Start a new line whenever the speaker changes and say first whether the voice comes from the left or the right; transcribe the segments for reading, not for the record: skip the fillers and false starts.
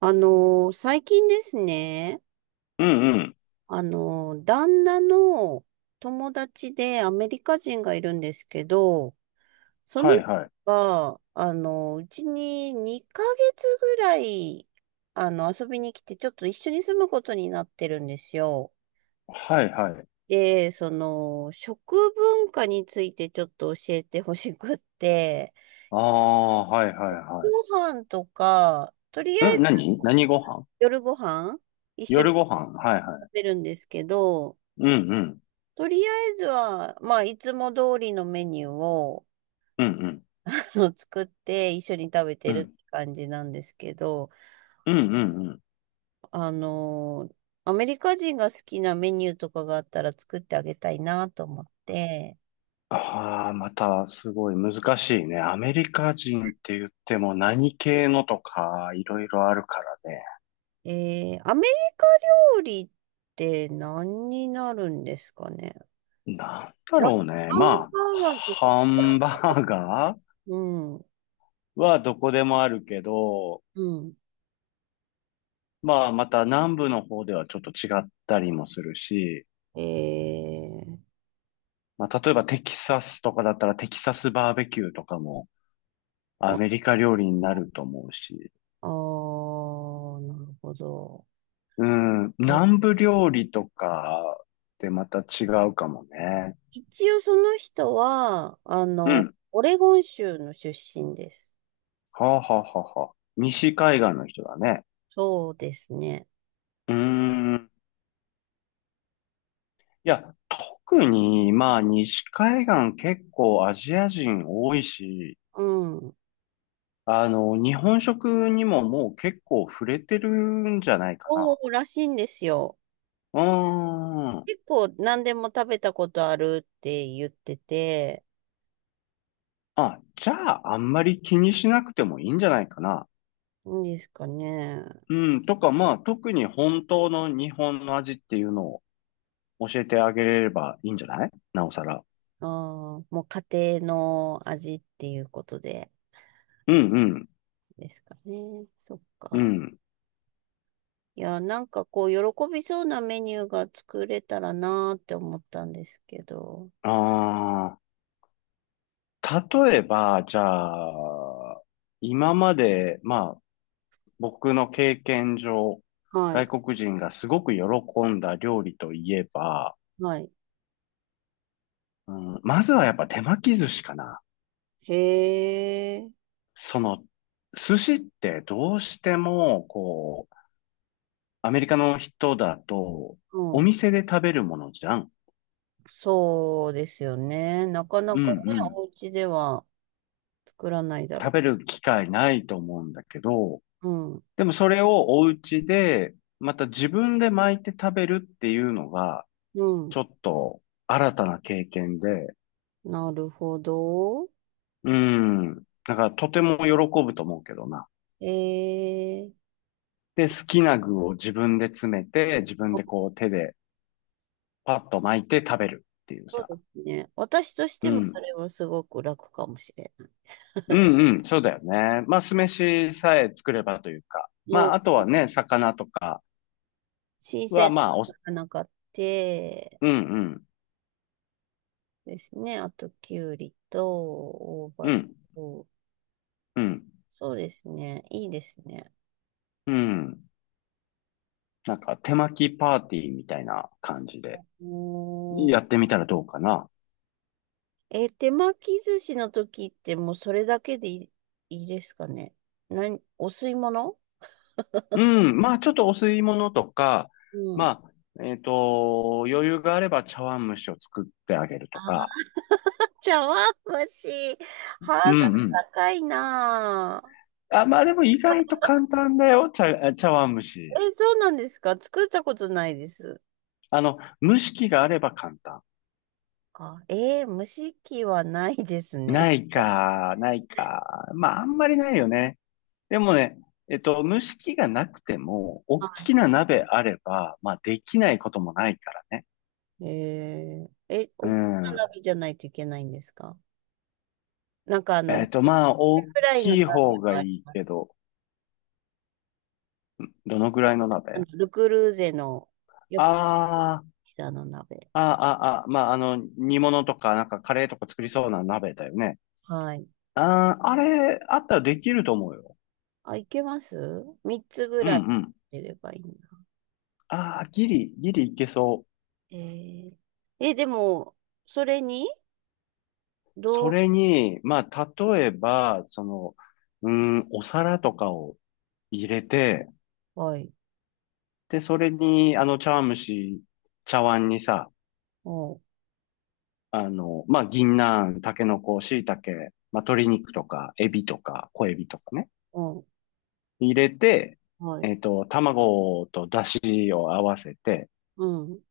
right: 最近ですね、
left: うんうん。
right: 旦那の友達でアメリカ人がいるんですけど、その
left: はい
right: 人
left: はい。
right: が、うちに2ヶ月ぐらい、遊びに来て、ちょっと一緒に住むことになってるんですよ。
left: はいはい。
right: で、その、食文化についてちょっと教えてほしくって、
left: ああ、はいはいは
right: ご飯とか、とりあ
left: い。
right: え
left: ん、
right: ず
left: 何何ご飯？
right: 夜ご飯一緒に
left: 夜ご飯はいはい。
right: 食べるんですけど、
left: うんうん。
right: とりあえずは、まあ、いつも通りのメニューを
left: うんうん。
right: 作って一緒に食べて
left: う
right: る
left: ん。
right: って感じなんですけど、
left: うんうんうん。
right: あのアメリカ人が好きなメニューとかがあったら作ってあげたいなと思って、
left: ああ、またすごい難しいね。アメリカ人って言っても何系のとかいろいろあるからね。
right: アメリカ料理って何になるんですかね。
left: なんだ
right: な、
left: ろうね。
right: ハン
left: まあ、
right: バーガーとか、
left: ハンバーガー
right: うん、
left: はどこでもあるけど、
right: うん。
left: まあまた南部の方ではちょっと違ったりもするし、
right: えー、
left: まあ、例えばテキサスとかだったらテキサスバーベキューとかもア
right: お
left: メリカ料理になると思うし、
right: あー、なるほど。
left: うん、
right: え
left: 南部料理とかってまた違うかもね。
right: 一応その人は、
left: うん。
right: オレゴン州の出身です。
left: はあ、はあはあはあ、西海岸の人だね。
right: そうですね。
left: うーん。いや、特に、まあ、西海岸結構アジア人多いし、
right: うん。
left: 日本食にももう結構触れてるんじゃないか
right: そ
left: な。
right: うらしいんですよ。
left: うーん。
right: 結構何でも食べたことあるって言ってて、
left: あ、じゃあ、あんまり気にしなくてもいいんじゃないかな。
right: いいんですかね。
left: うん、とか、まあ、特に本当の日本の味っていうのを教えてあげれればいいんじゃないなおさら。
right: ああ、もう家庭の味っていうことで
left: うん、うん、
right: ですかね。そっ
left: う
right: か。
left: ん。
right: いや、なんかこう、喜びそうなメニューが作れたらなーって思ったんですけど。
left: ああ、例えば、じゃあ、今まで、まあ、僕の経験上、
right: はい。
left: 外国人がすごく喜んだ料理といえば、
right: はい。
left: うん、まずはやっぱ手巻き寿司かな。
right: へえ。
left: その、寿司ってどうしても、こう、アメリカの人だと、
right: う
left: お
right: ん。
left: 店で食べるものじゃん。
right: そうですよね。なかな
left: うんう
right: かね、
left: ん。
right: お家では作らないだ
left: 食
right: ろ
left: べる機会ないと思うんだけど、
right: う。うん。
left: でもそれをお家で、また自分で巻いて食べるっていうのが、
right: うん。
left: ちょっと新たな経験で、
right: なるほど。
left: うん。だからとても喜ぶと思うけどな。
right: えー、
left: で、好きな具を自分で詰めて、自分で
right: あ
left: こう手でパッと巻いて食べるっていう
right: そう
left: さ。
right: ですね。私とし
left: う
right: てもそ
left: ん。
right: れはすごく楽かもしれない。
left: うんうん、そうだよね。まあ、酢飯さえ作ればというか。
right: もう、
left: まあ、あとはね、魚とか
right: 新
left: は、
right: 鮮
left: まあ、お、う
right: な魚買って
left: んうん、
right: ですね。あと、きゅうりと、大
left: う
right: 葉
left: ん、
right: と、
left: うん、
right: そうですね。いいですね。
left: うん。なんか、手巻きパーティーみたいな感じで、
right: うー
left: や
right: ん
left: ってみたらどうかな。
right: 手巻き寿司の時ってもうそれだけでいい、いいですかね。何、お吸い物。
left: うん、まあ、ちょっとお吸い物とか、
right: うん。
left: まあ、余裕があれば茶碗蒸しを作ってあげると
right: あ、
left: か。
right: 茶碗蒸し。ハー
left: う
right: ド
left: ん
right: ル
left: うん。
right: 高いなあ。
left: あ、まあでも意外と簡単だよ、茶碗蒸し。
right: え、そうなんですか？作ったことないです。
left: 蒸し器があれば簡単。
right: あ、蒸し器はないですね。
left: ないか、ないか。まあ、あんまりないよね。でもね、蒸し器がなくても、
right: は
left: 大
right: い。
left: きな鍋あれば、まあ、できないこともないからね。う
right: 大きな
left: ん。
right: 鍋じゃないといけないんですか？なんか
left: えっと、まあ、大
right: フライの
left: き
right: 鍋
left: い方
right: も
left: がい
right: あり
left: い
right: ま
left: け
right: す。
left: ど、どのぐらいの鍋、
right: ルクルーゼのよくある
left: あー、
right: ピザの鍋。
left: あー、あー、あー、まあ、煮物とか、なんかカレーとか作りそうな鍋だよね。
right: はい。
left: あー、あれ、あったらできると思うよ。
right: あ、いけます？ 3 つぐ
left: うん
right: らい
left: うん。
right: 入れればいいな。
left: ああ、ギリ、ギリいけそう。
right: えー、でも、それに、
left: そ
right: どう、
left: れに、まあ、例えば、その、うーん、お皿とかを入れて、
right: はい、
left: で、それに、茶碗蒸し、茶碗にさ、
right: おう、
left: まあ、銀杏、タケノコ、椎茸、まあ、鶏肉とか、エビとか、小エビとかね、
right: おう、
left: 入れて、
right: はい、
left: 卵と出汁を合わせて、
right: うん、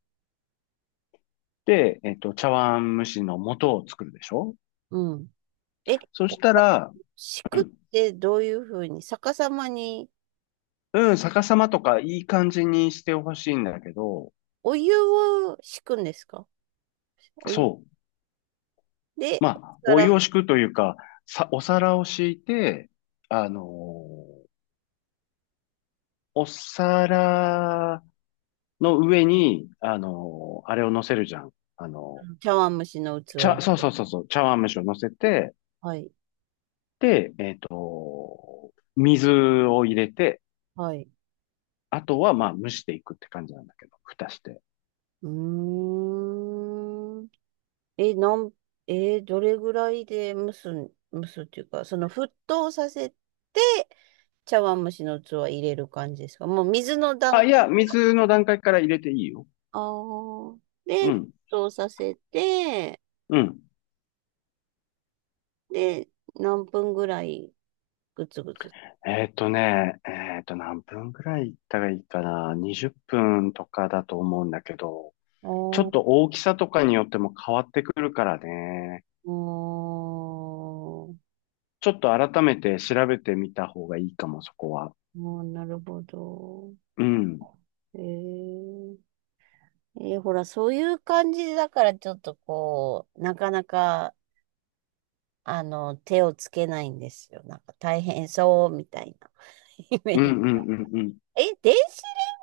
left: で、茶碗蒸しの素を作るでしょ？
right: うん。え、
left: そ
right: お
left: し
right: 湯
left: たら、
right: 敷
left: う
right: くっ
left: ん、
right: てどういうふうに、逆さまに
left: うん、逆さまとかいい感じにしてほしいんだけど、
right: お湯を敷くんですか？お湯
left: そう。
right: で、
left: まあ、
right: から
left: お湯を敷くというか、さ、お皿を敷いて、あのーお皿の上に、あれを乗せるじゃん。あの
right: 茶碗蒸しの器。
left: ー茶、そうそうそうそう、茶碗蒸しを乗せて、
right: はい、
left: で、水を入れて、
right: はい。
left: あとはまあ蒸していくって感じなんだけど、蓋して。
right: うーん。え、なん、えーどれぐらいで蒸すん、蒸すっていうか、その沸騰させて、茶碗蒸しの器入れる感じですか？もう水の段
left: あ、い
right: 階。
left: や、水の段階から入れていいよ。
right: あーで、
left: う
right: 沸
left: ん、
right: 騰させて、
left: うん。
right: で、何分ぐらいぐつぐつ。
left: えっとね、えっと、何分くらい行ったらいいかな。20分とかだと思うんだけど、ちょっ
right: おー、
left: と大きさとかによっても変わってくるからね。
right: おー、
left: ちょっと改めて調べてみた方がいいかも、そこは。
right: もうなるほど。
left: うん。
right: えー、ほら、そういう感じだから、ちょっとこう、なかなか、手をつけないんですよ。なんか大変そうみたいなイメー
left: うんう
right: ジ。
left: んうんうん。
right: え、電子レン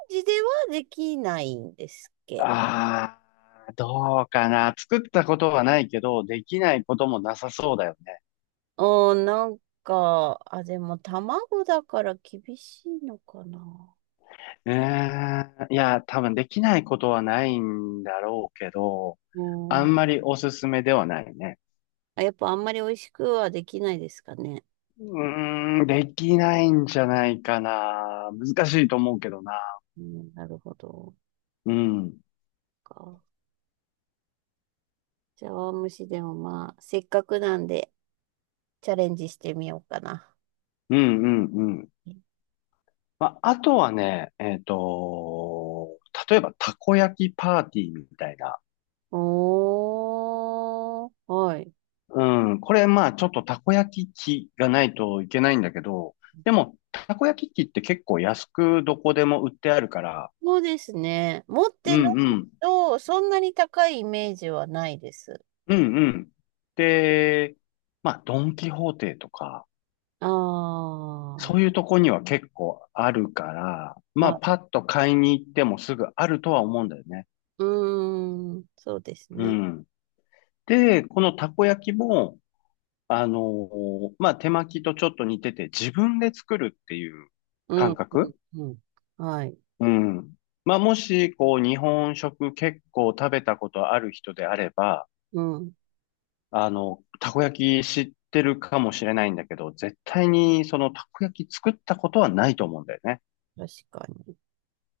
right: ジではできないんですっけ？
left: ああ、どうかな。作ったことはないけど、できないこともなさそうだよね。
right: なんか、あ、でも卵だから厳しいのかな。
left: えー、いや、多分できないことはないんだろうけど、
right: う
left: あ
right: ん。
left: んまりおすすめではないね。
right: あ、やっぱあんまり美味しくはできないですかね。
left: うーん、できないんじゃないかな。難しいと思うけどな。
right: うん、なるほど。
left: うん。
right: か。じゃあ、でもまあ、せっかくなんでチャレンジしてみようかな。
left: うんうんうん、まあ、あとはね、例えばたこ焼きパーティーみたいな。
right: おー、はい。
left: うん、これまあちょっとたこ焼き器がないといけないんだけど、でもたこ焼き器って結構安くどこでも売ってあるから、
right: そうですね。持っ
left: うん
right: てない
left: うん、
right: と、そんなに高いイメージはないです。
left: うんうん。で、まあドンキホーテとか、
right: あ
left: そういう
right: あ、
left: とこには結構あるから、ま
right: ま
left: あ
right: あ、
left: パッと買いに行ってもすぐあるとは思うんだよね。
right: うーん、そうです
left: う
right: ね。
left: ん。で、このたこ焼きも、まあ、手巻きとちょっと似てて、自分で作るっていう
right: うん、う
left: 感
right: ん、
left: 覚。
right: うん。はい。
left: うん。まあ、もし、こう、日本食結構食べたことある人であれば、
right: うん、
left: たこ焼き知ってるかもしれないんだけど、絶対にそのたこ焼き作ったことはないと思うんだよね。
right: 確かに。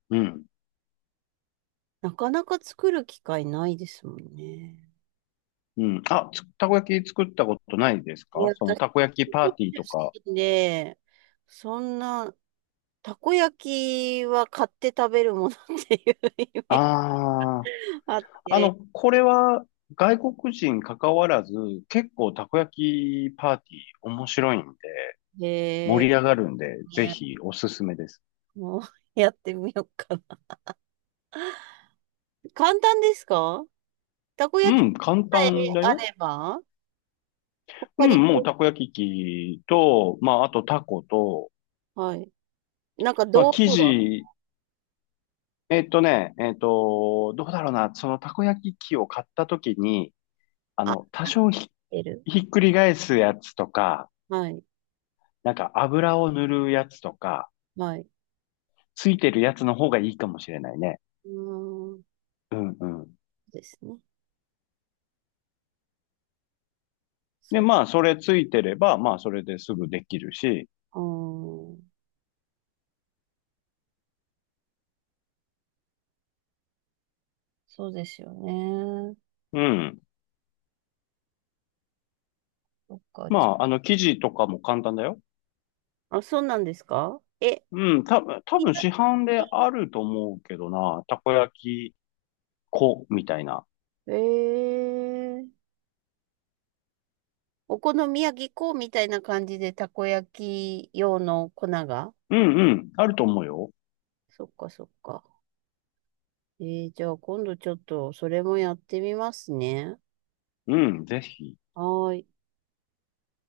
left: うん。
right: なかなか作る機会ないですもんね。
left: うん。あ、つたこ焼き作ったことないです
right: いや、
left: か？その
right: 私、
left: たこ焼き
right: 地
left: パー
right: 方
left: ティーとか。
right: 出身で、そんな、たこ焼きは買って食べるものっていうイメージ
left: あ、
right: あって、
left: これは外国人関わらず、結構たこ焼きパーティー面白いんで、
right: へ
left: 盛
right: え、
left: り上がるんで、ぜ
right: ね、
left: ひおすすめです。
right: もうやってみようかな。簡単ですか？たこ
left: う
right: 焼き
left: ん、簡
right: さえ
left: 単だ
right: あ
left: よ。
right: れば
left: う
right: 他に、
left: ん、もうたこ焼き器と、まあ、あとタコと、
right: はい。なんか
left: まあ、
right: 道
left: 生
right: 具は、
left: 地、えっとね、えっと、どうだろうな、そのたこ焼き器を買った時に、
right: あ、
left: 多少ひ、
right: 入ってる。
left: ひっくり返すやつとか、
right: はい。
left: なんか油を塗るやつとか、
right: はい。
left: ついてるやつの方がいいかもしれないね。
right: うーん。
left: うんうん。
right: ですね。そ
left: で、
right: っ
left: まあ、それついてれば、まあ、それですぐできるし、
right: か。そうですよね。
left: うん。
right: そっか。
left: ま
right: じ
left: あ、生地とかも簡単だよ。
right: ゃあ、そうなんですか？え、
left: うん、た、多
right: みん
left: 分
right: な、
left: 市販であると思うけどな、たこ焼き粉みたいな。
right: えー、お好み焼き粉みたいな感じでたこ焼き用の粉が、
left: うんうん、あると思うよ。
right: そっかそっか。じゃあ今度ちょっとそれもやってみますね。
left: うん、ぜひ。
right: はーい。